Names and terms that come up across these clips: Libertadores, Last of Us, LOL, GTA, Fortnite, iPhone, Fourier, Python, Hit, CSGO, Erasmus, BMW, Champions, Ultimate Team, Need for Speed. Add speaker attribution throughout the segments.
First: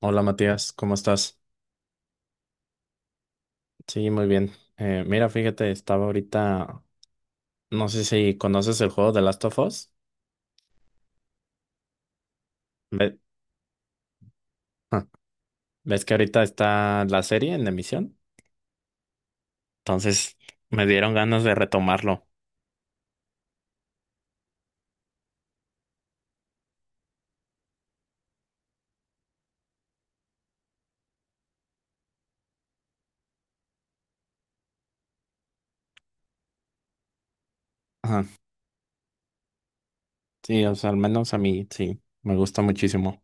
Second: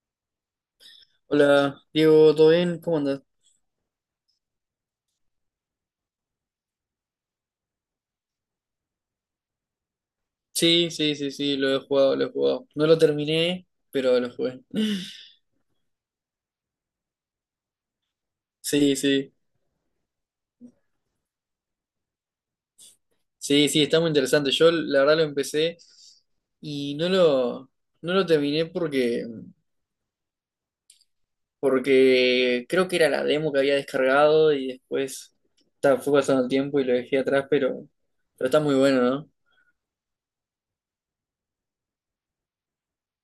Speaker 1: Hola Matías, ¿cómo estás?
Speaker 2: Hola, Diego, ¿todo bien? ¿Cómo andas?
Speaker 1: Sí, muy bien. Mira, fíjate, estaba ahorita, no sé si conoces el juego de Last of Us.
Speaker 2: Sí, sí, sí, sí, lo he jugado, lo he jugado. No lo
Speaker 1: Ve-
Speaker 2: terminé, pero lo jugué.
Speaker 1: ah, ¿ves que ahorita está la serie en emisión?
Speaker 2: Sí, sí,
Speaker 1: Entonces me dieron ganas de retomarlo.
Speaker 2: sí, sí, está muy interesante. Yo la verdad lo empecé y no lo terminé porque creo que era la demo que había descargado y después ta, fue pasando el tiempo y lo dejé atrás,
Speaker 1: Ajá.
Speaker 2: pero está muy bueno, ¿no?
Speaker 1: Sí, o sea, al menos a mí sí, me gusta muchísimo.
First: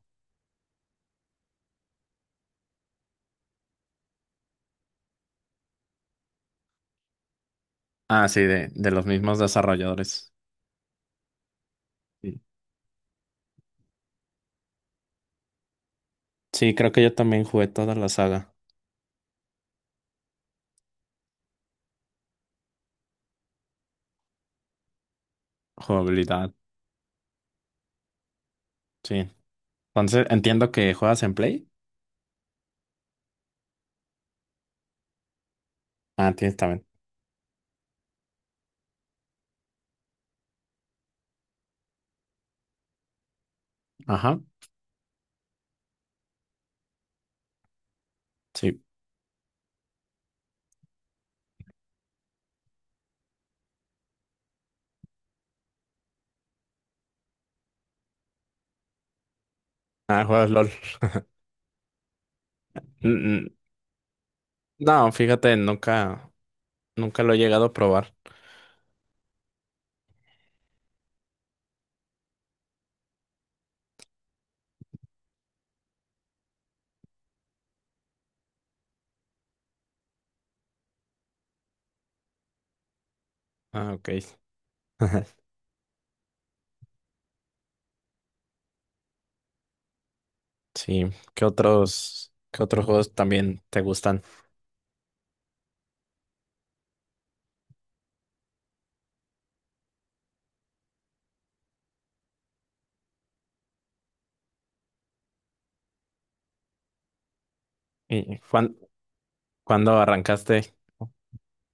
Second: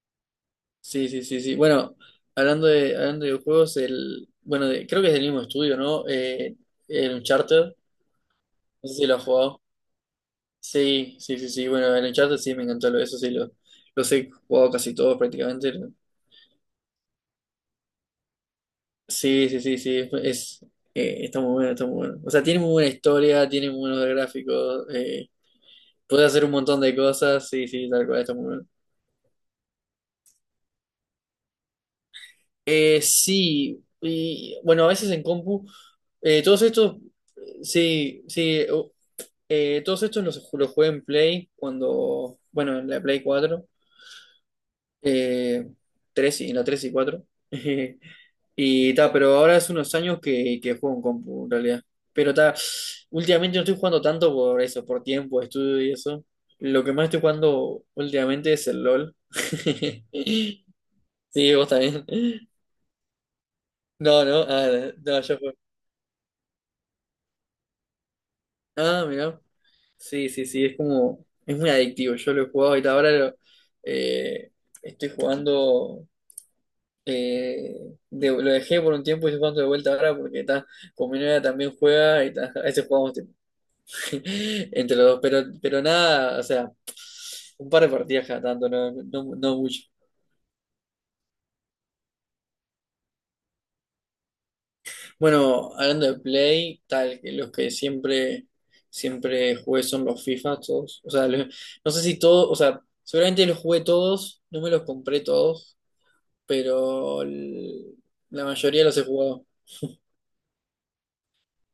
Speaker 2: Sí, sí, sí, sí. Bueno, hablando de videojuegos, creo que es del mismo estudio, ¿no? El Uncharted,
Speaker 1: Ah, sí, de,
Speaker 2: no
Speaker 1: de
Speaker 2: sé
Speaker 1: los
Speaker 2: si lo has
Speaker 1: mismos
Speaker 2: jugado.
Speaker 1: desarrolladores.
Speaker 2: Sí, sí, sí, sí. Bueno, en el chat
Speaker 1: Sí,
Speaker 2: sí me encantó los he jugado casi todos prácticamente.
Speaker 1: sí, creo que yo también jugué toda la saga.
Speaker 2: Sí, sí, sí, sí. Está muy bueno, está muy bueno. O sea, tiene muy buena historia, tiene muy buenos gráficos, puede hacer un
Speaker 1: Jugabilidad,
Speaker 2: montón de cosas. Sí, sí, tal cual, está muy bueno.
Speaker 1: sí. Entonces entiendo que juegas en Play.
Speaker 2: Sí, y bueno, a veces en compu.
Speaker 1: Ah,
Speaker 2: eh,
Speaker 1: tienes
Speaker 2: todos
Speaker 1: también.
Speaker 2: estos, sí, sí, o- todos estos los, ju- los jugué en Play cuando, bueno, en la Play cuatro,
Speaker 1: Ajá,
Speaker 2: eh, 3 y en la 3 y cuatro.
Speaker 1: sí.
Speaker 2: Y ta, pero ahora hace unos años que juego en compu, en realidad. Pero ta, últimamente no estoy jugando tanto por eso, por tiempo, estudio y eso. Lo que más estoy jugando últimamente es el LOL.
Speaker 1: Ah, juegas LOL.
Speaker 2: Sí, vos también. No, no,
Speaker 1: No,
Speaker 2: no, yo
Speaker 1: fíjate,
Speaker 2: juego.
Speaker 1: nunca lo he llegado a probar.
Speaker 2: Ah, mira. Sí, sí, sí, es como, es muy adictivo. Yo lo he jugado y ta, eh, estoy jugando, eh, lo dejé por un tiempo y estoy jugando de vuelta ahora porque ta, con mi novia también juega y ta, a veces jugamos
Speaker 1: Ah, ok.
Speaker 2: entre los dos, pero nada, o sea, un par de partidas cada tanto, no, no, no mucho.
Speaker 1: Sí, ¿qué otros juegos también te gustan?
Speaker 2: Bueno, hablando de Play, tal, que los que siempre jugué son los FIFA, todos. O sea, no sé si todos, o sea, seguramente los jugué todos, no me los compré todos, pero el-
Speaker 1: ¿Y
Speaker 2: la mayoría los he jugado.
Speaker 1: cuándo arrancaste?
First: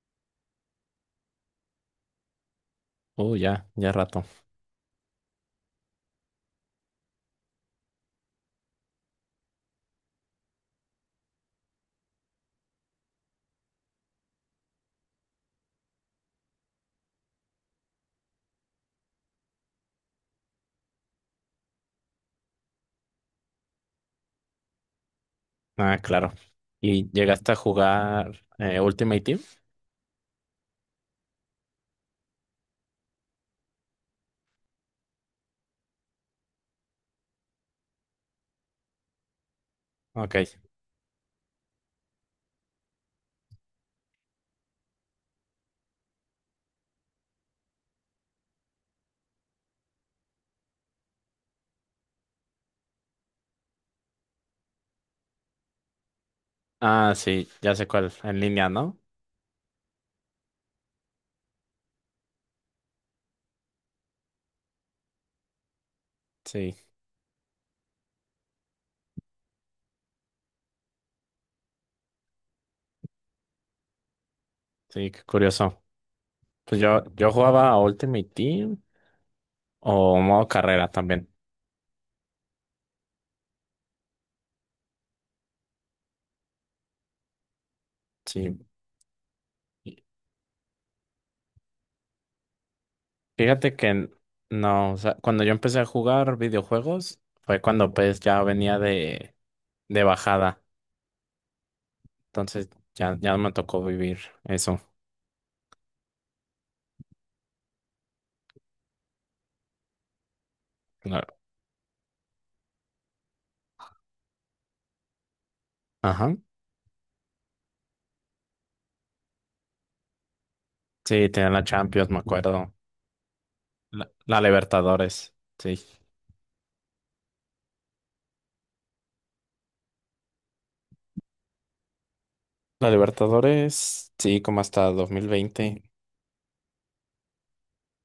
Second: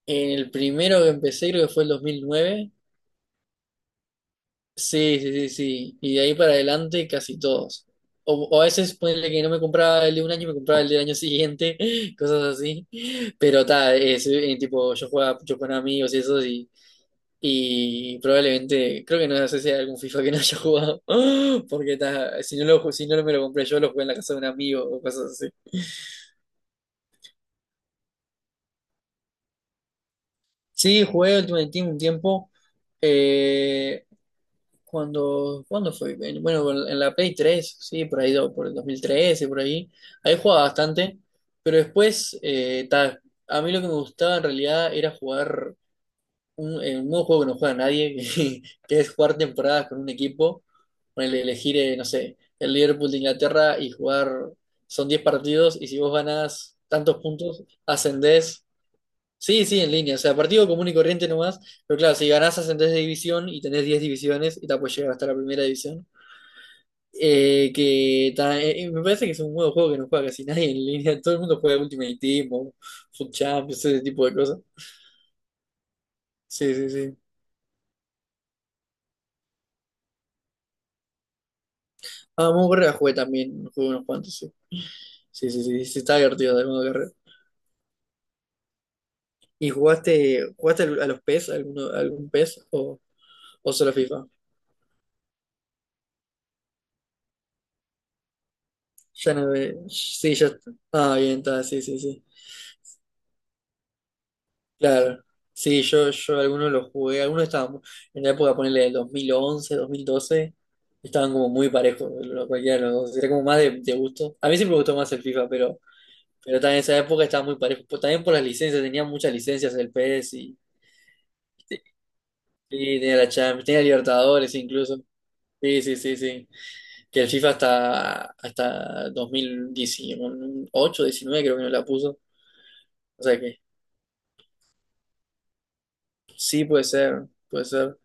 Speaker 2: En el primero que empecé creo que fue el 2009.
Speaker 1: Ya, ya rato.
Speaker 2: Sí, sí, sí, sí. Y de ahí para adelante casi todos. O a veces ponele que no me compraba el de un año, me compraba el del año siguiente, cosas así. Pero tal, es tipo, yo jugaba mucho con amigos y eso, y probablemente, creo que no sé si hay algún FIFA que no haya jugado, porque ta, si no me lo compré yo, lo jugué en la casa de un amigo o cosas así.
Speaker 1: Ah, claro. ¿Y llegaste a jugar Ultimate Team?
Speaker 2: Sí, jugué Ultimate Team un tiempo, eh, ¿cuándo fue? Bueno, en la Play 3 sí, por ahí, por el 2013, por ahí. Ahí
Speaker 1: Ok.
Speaker 2: jugaba bastante, pero después, a mí lo que me gustaba en realidad era jugar un nuevo juego que no juega nadie, que es jugar temporadas con un equipo. Ponele, elegir, no sé, el Liverpool de Inglaterra y jugar, son 10 partidos, y si vos ganás
Speaker 1: Ah,
Speaker 2: tantos
Speaker 1: sí,
Speaker 2: puntos,
Speaker 1: ya sé cuál, en
Speaker 2: ascendés.
Speaker 1: línea, ¿no?
Speaker 2: Sí, sí, en línea. O sea, partido común y corriente nomás. Pero claro, si ganás ascendés de división y tenés 10 divisiones y te puedes llegar hasta la primera división.
Speaker 1: Sí,
Speaker 2: Me parece que es un nuevo juego que no juega casi nadie en línea. Todo el mundo juega Ultimate Team o Foot Champions, ese tipo de cosas.
Speaker 1: sí, qué curioso.
Speaker 2: Sí,
Speaker 1: Pues
Speaker 2: sí, sí.
Speaker 1: yo jugaba a Ultimate Team o modo carrera también.
Speaker 2: Ah, Modo Carrera jugué también. Jugué unos cuantos, sí. Sí, sí, sí. Sí, está divertido el modo carrera.
Speaker 1: Sí.
Speaker 2: ¿Y jugaste a los PES? Algún PES? O
Speaker 1: Fíjate que
Speaker 2: solo FIFA?
Speaker 1: no, o sea, cuando yo empecé a jugar videojuegos fue cuando pues ya venía
Speaker 2: Ya no ve-
Speaker 1: de
Speaker 2: Sí, ya.
Speaker 1: bajada,
Speaker 2: Ah, bien, está. Sí, sí, sí.
Speaker 1: entonces ya me tocó vivir eso.
Speaker 2: Claro, sí, yo algunos los jugué, algunos estaban en la época, ponerle del 2011, 2012
Speaker 1: La-
Speaker 2: estaban como muy parejos, cualquiera de los dos, era como más de gusto. A mí siempre me gustó más el FIFA,
Speaker 1: Ajá.
Speaker 2: pero también en esa época estaba muy parejo, también por las licencias, tenía muchas licencias el PS
Speaker 1: Sí, tenía la Champions, me acuerdo.
Speaker 2: y sí, tenía la Champions, tenía
Speaker 1: La
Speaker 2: Libertadores incluso.
Speaker 1: Libertadores, sí.
Speaker 2: Sí, sí, sí, sí, que el FIFA hasta 2018, 19, creo que no la puso,
Speaker 1: La
Speaker 2: o sea que
Speaker 1: Libertadores, sí, como hasta 2020.
Speaker 2: sí puede ser, puede ser.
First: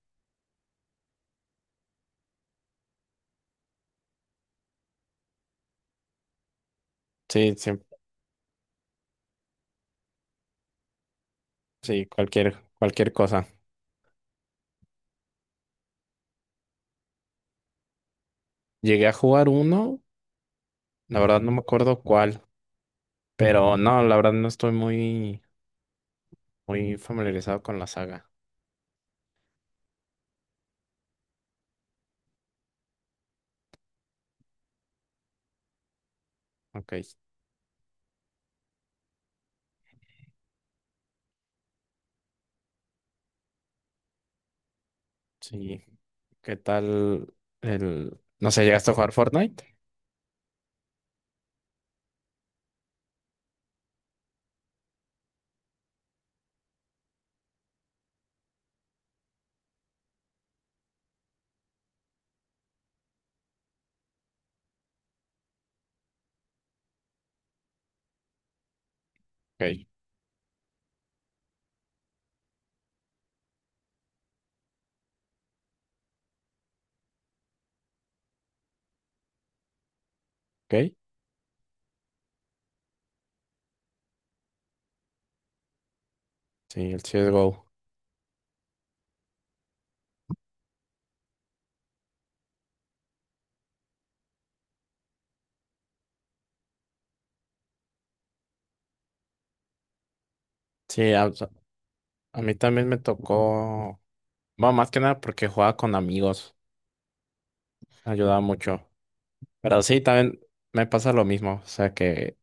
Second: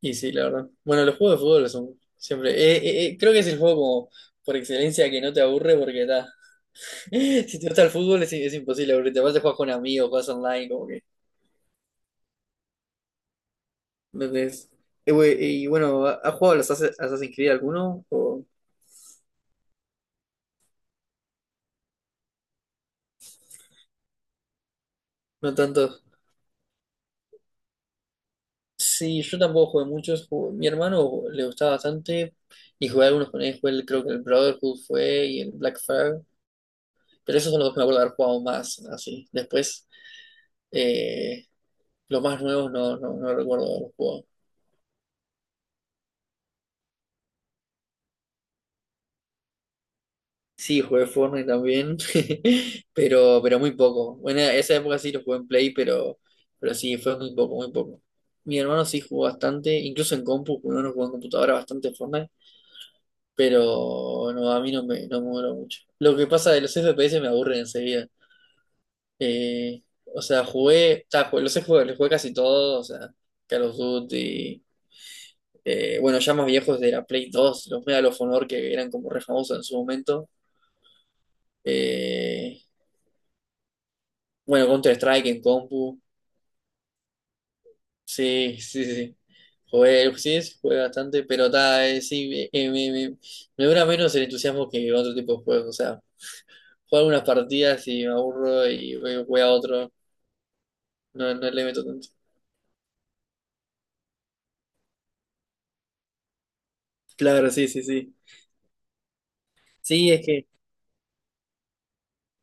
Speaker 2: Y sí, la verdad. Bueno, los juegos de fútbol son siempre. Creo que es el juego como por excelencia que no te aburre porque está.
Speaker 1: Sí,
Speaker 2: Si te
Speaker 1: sí,
Speaker 2: gusta el fútbol es imposible aburrirte. Aparte, juegas con amigos, juegas online, como que.
Speaker 1: sí, cualquier, cualquier cosa.
Speaker 2: Entonces güey, y bueno, has jugado a los Assassin's Creed alguno? ¿O
Speaker 1: Llegué a jugar uno, la verdad no me acuerdo cuál, pero no, la verdad no estoy muy,
Speaker 2: no tanto?
Speaker 1: muy familiarizado con la saga.
Speaker 2: Sí, yo tampoco jugué muchos. Mi hermano le gustaba bastante y jugué algunos con él. Jugué creo que el Brotherhood fue, y el Black Flag.
Speaker 1: Ok.
Speaker 2: Pero esos son los dos que me acuerdo de haber jugado más, así. Después, eh, los más nuevos no recuerdo los juegos.
Speaker 1: Sí. ¿Qué tal el... No sé, ¿Llegaste a jugar Fortnite?
Speaker 2: Sí, jugué Fortnite también, pero muy poco. Bueno, esa época sí lo jugué en Play, pero sí, fue muy poco, muy poco. Mi hermano sí jugó bastante, incluso en compu, porque uno jugó en computadora bastante Fortnite, pero no, a mí no me duró mucho. Lo que pasa, de los FPS, me aburren enseguida. Eh,
Speaker 1: Ok,
Speaker 2: o sea, los he jugado, los jugué casi todos, o sea, Call of Duty, bueno, ya más viejos de la Play 2, los Medal of Honor que eran como re famosos en su momento.
Speaker 1: ok.
Speaker 2: eh, Bueno, Counter-Strike en compu.
Speaker 1: Sí, el CSGO.
Speaker 2: Sí, sí, sí. Sí. Jugué, sí, sí, jugué bastante, pero ta, me dura menos el entusiasmo que otro tipo de juegos. O sea, juego algunas partidas y me aburro y voy a otro.
Speaker 1: Sí,
Speaker 2: No, no le meto tanto.
Speaker 1: a mí también me tocó. Bueno, más que nada porque jugaba con amigos.
Speaker 2: Claro, sí, sí, sí.
Speaker 1: Ayudaba mucho. Pero sí,
Speaker 2: Sí, es
Speaker 1: también
Speaker 2: que.
Speaker 1: me pasa lo mismo. O sea, que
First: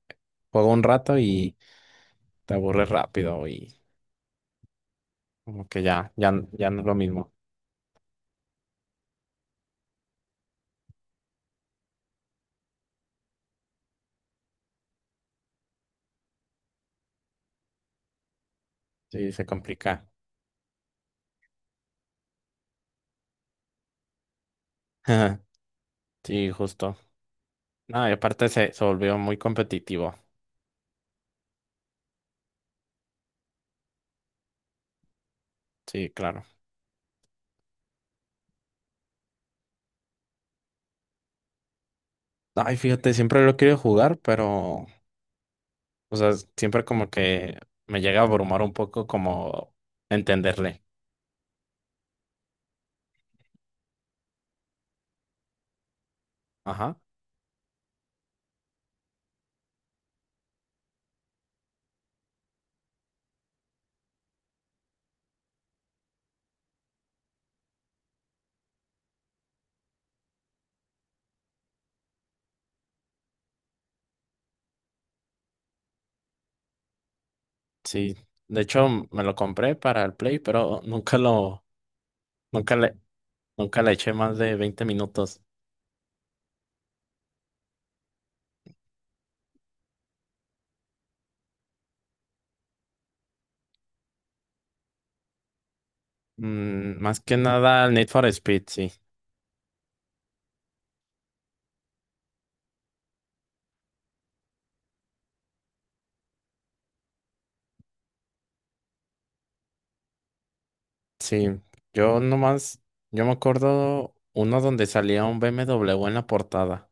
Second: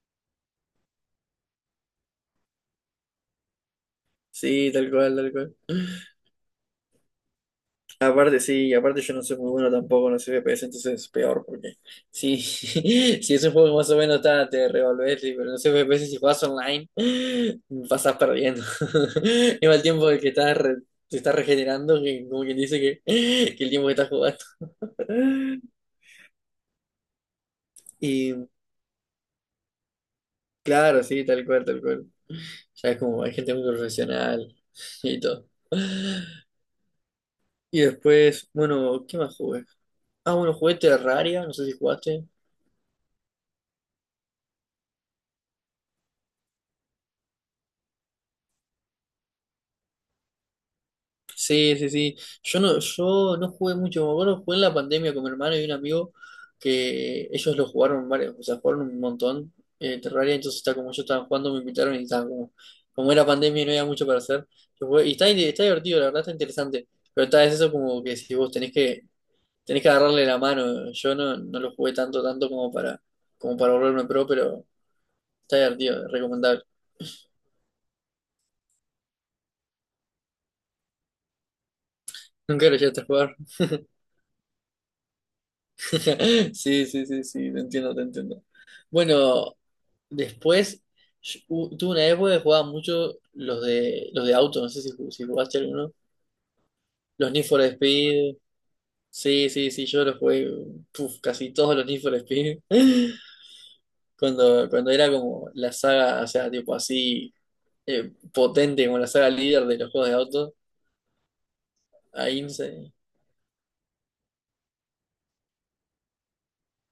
Speaker 1: juego un rato y te aburres rápido y
Speaker 2: Sí, tal cual, tal cual.
Speaker 1: como que ya, ya, ya no es lo mismo.
Speaker 2: Aparte, sí, aparte yo no soy muy bueno tampoco, no soy FPS, entonces es peor, porque sí, si es un juego que más o menos está, te revolves, sí, pero no soy FPS, si jugás online, pasás perdiendo.
Speaker 1: Sí, se
Speaker 2: Es el
Speaker 1: complica.
Speaker 2: tiempo que estás te estás regenerando, que como quien dice que, que el tiempo que estás jugando.
Speaker 1: Sí, justo. No, y
Speaker 2: Y
Speaker 1: aparte se volvió muy competitivo.
Speaker 2: claro, sí, tal cual, tal cual. Ya es como, hay gente muy profesional y todo.
Speaker 1: Sí, claro.
Speaker 2: Y después, bueno, ¿qué más jugué? Ah, bueno, jugué Terraria, no sé si jugaste.
Speaker 1: Ay, fíjate, siempre lo quiero jugar, pero o sea, siempre como que me llega a abrumar un poco como entenderle.
Speaker 2: Sí, sí, sí. Yo no jugué mucho. Me acuerdo, jugué en la pandemia con mi hermano y un amigo
Speaker 1: Ajá.
Speaker 2: que ellos lo jugaron varios, o sea, jugaron un montón, Terraria. Entonces, está como yo estaba jugando, me invitaron y estaba como, como era pandemia y no había mucho para hacer. Yo jugué- y está, está divertido, la verdad está interesante. Pero está, es eso como que si vos tenés que agarrarle la mano. Yo no lo jugué tanto, tanto como para volverme pro, pero está divertido, es recomendable.
Speaker 1: Sí. De hecho, me lo compré para el Play, pero
Speaker 2: Nunca
Speaker 1: nunca
Speaker 2: lo
Speaker 1: le,
Speaker 2: llegaste a jugar.
Speaker 1: nunca le eché más de 20 minutos.
Speaker 2: Sí, sí, sí, sí, te entiendo, te entiendo. Bueno. Después, yo- tuve una época que jugaba mucho los de auto, no sé si jugaste alguno.
Speaker 1: Más
Speaker 2: Los
Speaker 1: que
Speaker 2: Need for
Speaker 1: nada al Need for
Speaker 2: Speed.
Speaker 1: Speed, sí.
Speaker 2: Sí, sí, sí, yo los jugué, puf, casi todos los Need for Speed. Cuando era como la saga, o sea, tipo así, potente, como la saga líder de los juegos de auto.
Speaker 1: Sí. Yo
Speaker 2: Ahí no
Speaker 1: nomás,
Speaker 2: sé.
Speaker 1: yo me acuerdo uno donde salía un BMW en la portada.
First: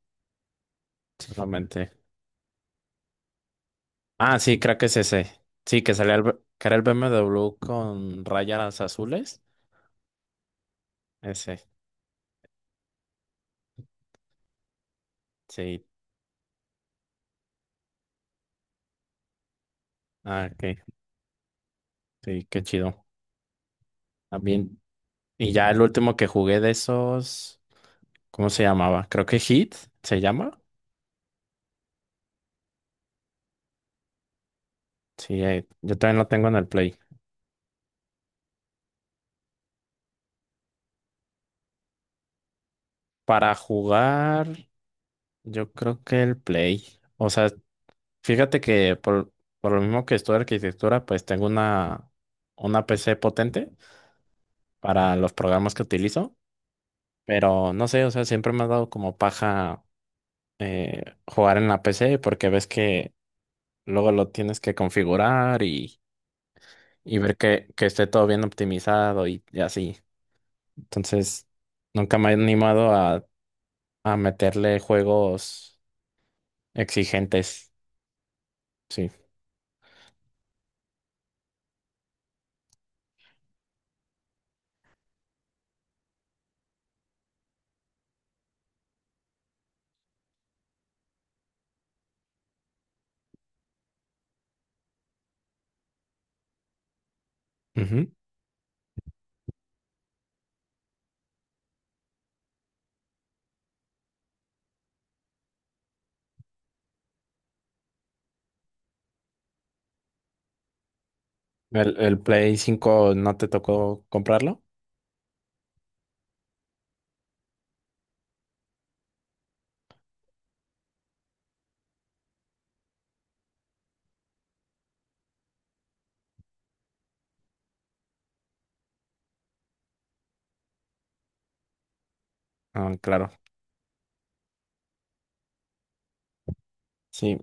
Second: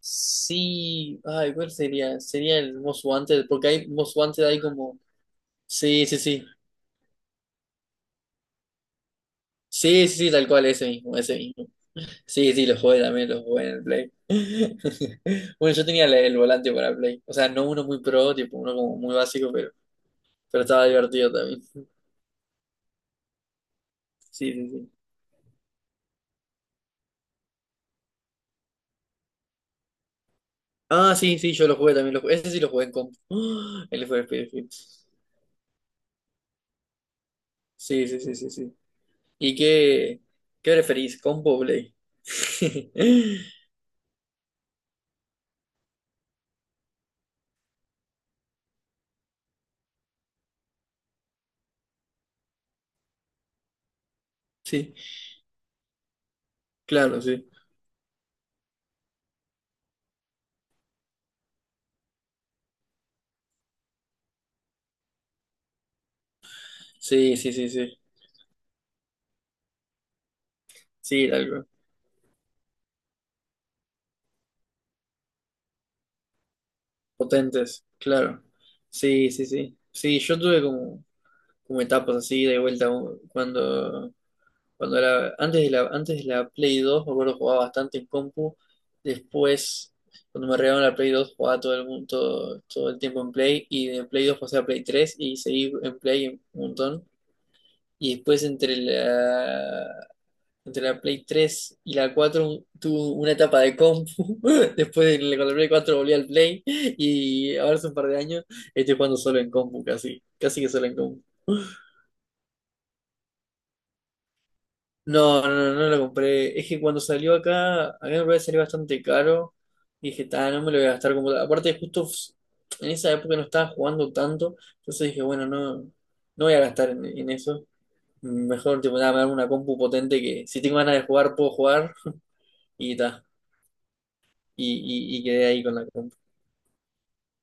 Speaker 2: Sí, ay, ¿cuál
Speaker 1: Solamente.
Speaker 2: sería? Sería el Most Wanted, porque hay Most
Speaker 1: Ah,
Speaker 2: Wanted,
Speaker 1: sí,
Speaker 2: hay
Speaker 1: creo que es
Speaker 2: como.
Speaker 1: ese. Sí, que
Speaker 2: Sí,
Speaker 1: salía
Speaker 2: sí, sí.
Speaker 1: que era el BMW con rayas azules.
Speaker 2: Sí, sí, sí, tal cual, ese mismo, ese
Speaker 1: Ese.
Speaker 2: mismo. Sí, sí, los jugué también, los jugué en el Play. Bueno,
Speaker 1: Sí.
Speaker 2: yo tenía el volante para Play. O sea, no uno muy pro, tipo uno como muy básico,
Speaker 1: Ah,
Speaker 2: pero
Speaker 1: ok.
Speaker 2: estaba divertido también.
Speaker 1: Sí, qué chido.
Speaker 2: Sí, sí,
Speaker 1: También.
Speaker 2: sí.
Speaker 1: Y ya el último que jugué de esos, ¿cómo se llamaba? Creo que Hit se llama.
Speaker 2: Ah, sí, sí, yo lo jugué también. Lo jugué. Ese sí lo jugué en comp. El fue Battlefield.
Speaker 1: Sí, yo también lo tengo en el Play.
Speaker 2: Sí, sí, sí, sí, sí. ¿Y qué preferís, compo o Play?
Speaker 1: Para jugar, yo creo que el Play. O sea, fíjate que por lo mismo que estudio arquitectura, pues tengo una PC potente
Speaker 2: Sí,
Speaker 1: para los programas que utilizo.
Speaker 2: claro, sí.
Speaker 1: Pero no sé, o sea, siempre me ha dado como paja jugar en la PC porque ves que luego lo tienes que configurar y ver
Speaker 2: Sí, sí, sí,
Speaker 1: que
Speaker 2: sí.
Speaker 1: esté todo bien optimizado y así.
Speaker 2: Sí,
Speaker 1: Entonces,
Speaker 2: algo.
Speaker 1: nunca me he animado a meterle juegos exigentes.
Speaker 2: Potentes, claro.
Speaker 1: Sí.
Speaker 2: Sí, sí, sí. Sí, yo tuve como etapas así de vuelta, cuando era antes de la Play dos, me acuerdo, jugaba bastante en compu. Después, cuando me regalaron la Play dos, jugaba todo el mundo, todo el tiempo en Play, y de Play 2 pasé a Play tres, y seguí en Play un montón,
Speaker 1: Ujú.
Speaker 2: y después entre la Play 3 y la 4 tuve una etapa de compu. Después de la, con la Play 4 volví al Play, y ahora hace un par de años estoy jugando solo en compu, casi casi que solo en compu.
Speaker 1: ¿El Play 5 no te tocó comprarlo?
Speaker 2: No, no, no lo compré. Es que cuando salió acá, a mí me parece salir bastante caro. Y dije, ah, no me lo voy a gastar como tal. Aparte, justo en esa época no estaba jugando tanto. Entonces dije, bueno, no, no voy a gastar en eso. Mejor, tipo, nada, me hago una compu potente, que si tengo ganas de jugar, puedo jugar. Y
Speaker 1: Ah,
Speaker 2: ta.
Speaker 1: claro.
Speaker 2: Y, y quedé ahí con la compu.
Speaker 1: Sí.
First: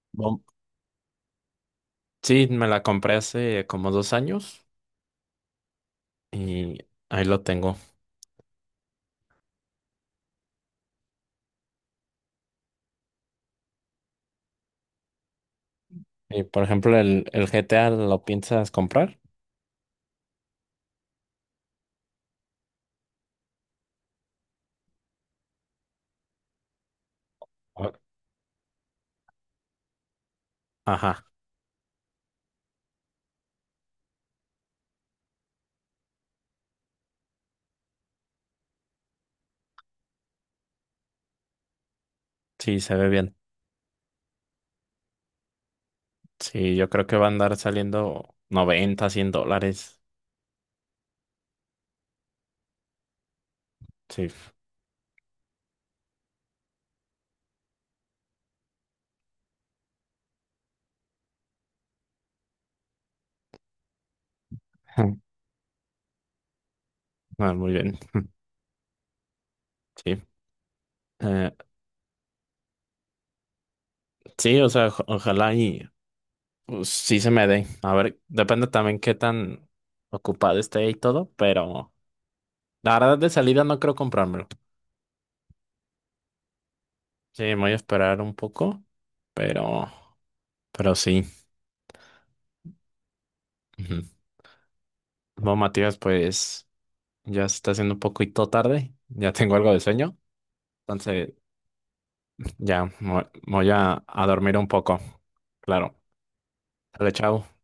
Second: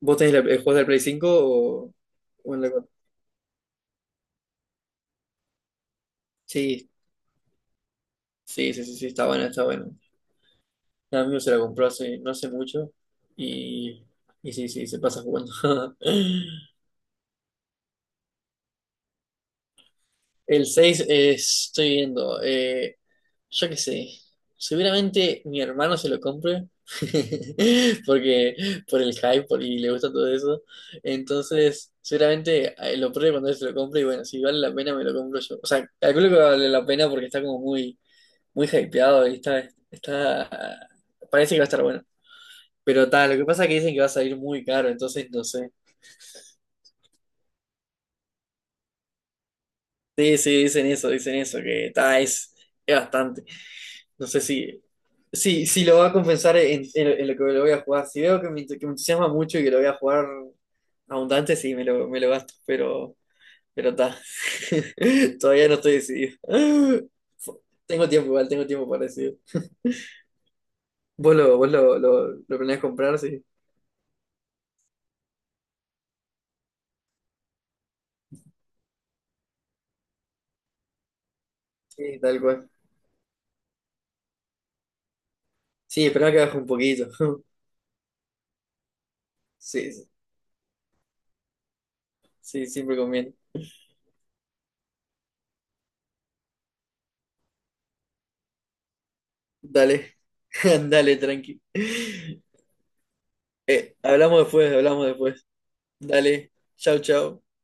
Speaker 2: ¿Vos tenés
Speaker 1: Bom-
Speaker 2: el juego del Play 5
Speaker 1: Sí,
Speaker 2: o en
Speaker 1: me
Speaker 2: la
Speaker 1: la
Speaker 2: compu?
Speaker 1: compré hace como 2 años y
Speaker 2: Sí,
Speaker 1: ahí lo tengo.
Speaker 2: sí, sí, sí, sí, está bueno, está bueno. Un amigo se la compró hace, no hace mucho, y, y sí, sí, se pasa jugando.
Speaker 1: Y por ejemplo, ¿el GTA lo piensas comprar?
Speaker 2: El 6 estoy viendo, yo qué sé, seguramente mi hermano se lo compre
Speaker 1: Ah.
Speaker 2: porque por el hype y le gusta todo eso.
Speaker 1: Ajá,
Speaker 2: Entonces, seguramente, lo pruebe cuando él se lo compre, y bueno, si vale la pena me lo compro yo. O sea, calculo que vale la pena porque está como muy, muy hypeado, y está, parece que va a estar bueno.
Speaker 1: sí, se ve
Speaker 2: Pero tal,
Speaker 1: bien.
Speaker 2: lo que pasa es que dicen que va a salir muy caro, entonces no sé.
Speaker 1: Sí, yo creo que va a andar saliendo 90 100 dólares.
Speaker 2: Sí, sí, dicen eso, que ta, es bastante. No
Speaker 1: Sí.
Speaker 2: sé si lo va a compensar en lo que lo voy a jugar. Si veo que me entusiasma mucho y que lo voy a jugar abundante, sí, me lo gasto, pero ta. Todavía no estoy decidido.
Speaker 1: Ah, muy bien.
Speaker 2: Tengo tiempo igual, tengo tiempo para decidir.
Speaker 1: Sí.
Speaker 2: ¿Vos
Speaker 1: Eh,
Speaker 2: lo planeás comprar? Sí,
Speaker 1: sí, o sea, ojalá y pues, sí se me dé. A ver, depende también qué tan ocupado esté y todo, pero
Speaker 2: sí, tal cual.
Speaker 1: la verdad de salida no creo comprármelo.
Speaker 2: Sí, esperá que baje un poquito.
Speaker 1: Sí, me voy a esperar un poco, pero,
Speaker 2: Sí, sí,
Speaker 1: pero sí.
Speaker 2: sí, siempre conviene.
Speaker 1: Ujú. Bueno, Matías, pues ya se está haciendo un poquito tarde, ya tengo algo de
Speaker 2: Dale.
Speaker 1: sueño,
Speaker 2: Dale,
Speaker 1: entonces
Speaker 2: tranqui.
Speaker 1: ya me voy a
Speaker 2: Hablamos
Speaker 1: dormir un
Speaker 2: después,
Speaker 1: poco.
Speaker 2: hablamos después.
Speaker 1: Claro.
Speaker 2: Dale, chau,
Speaker 1: Dale,
Speaker 2: chau.
Speaker 1: chao.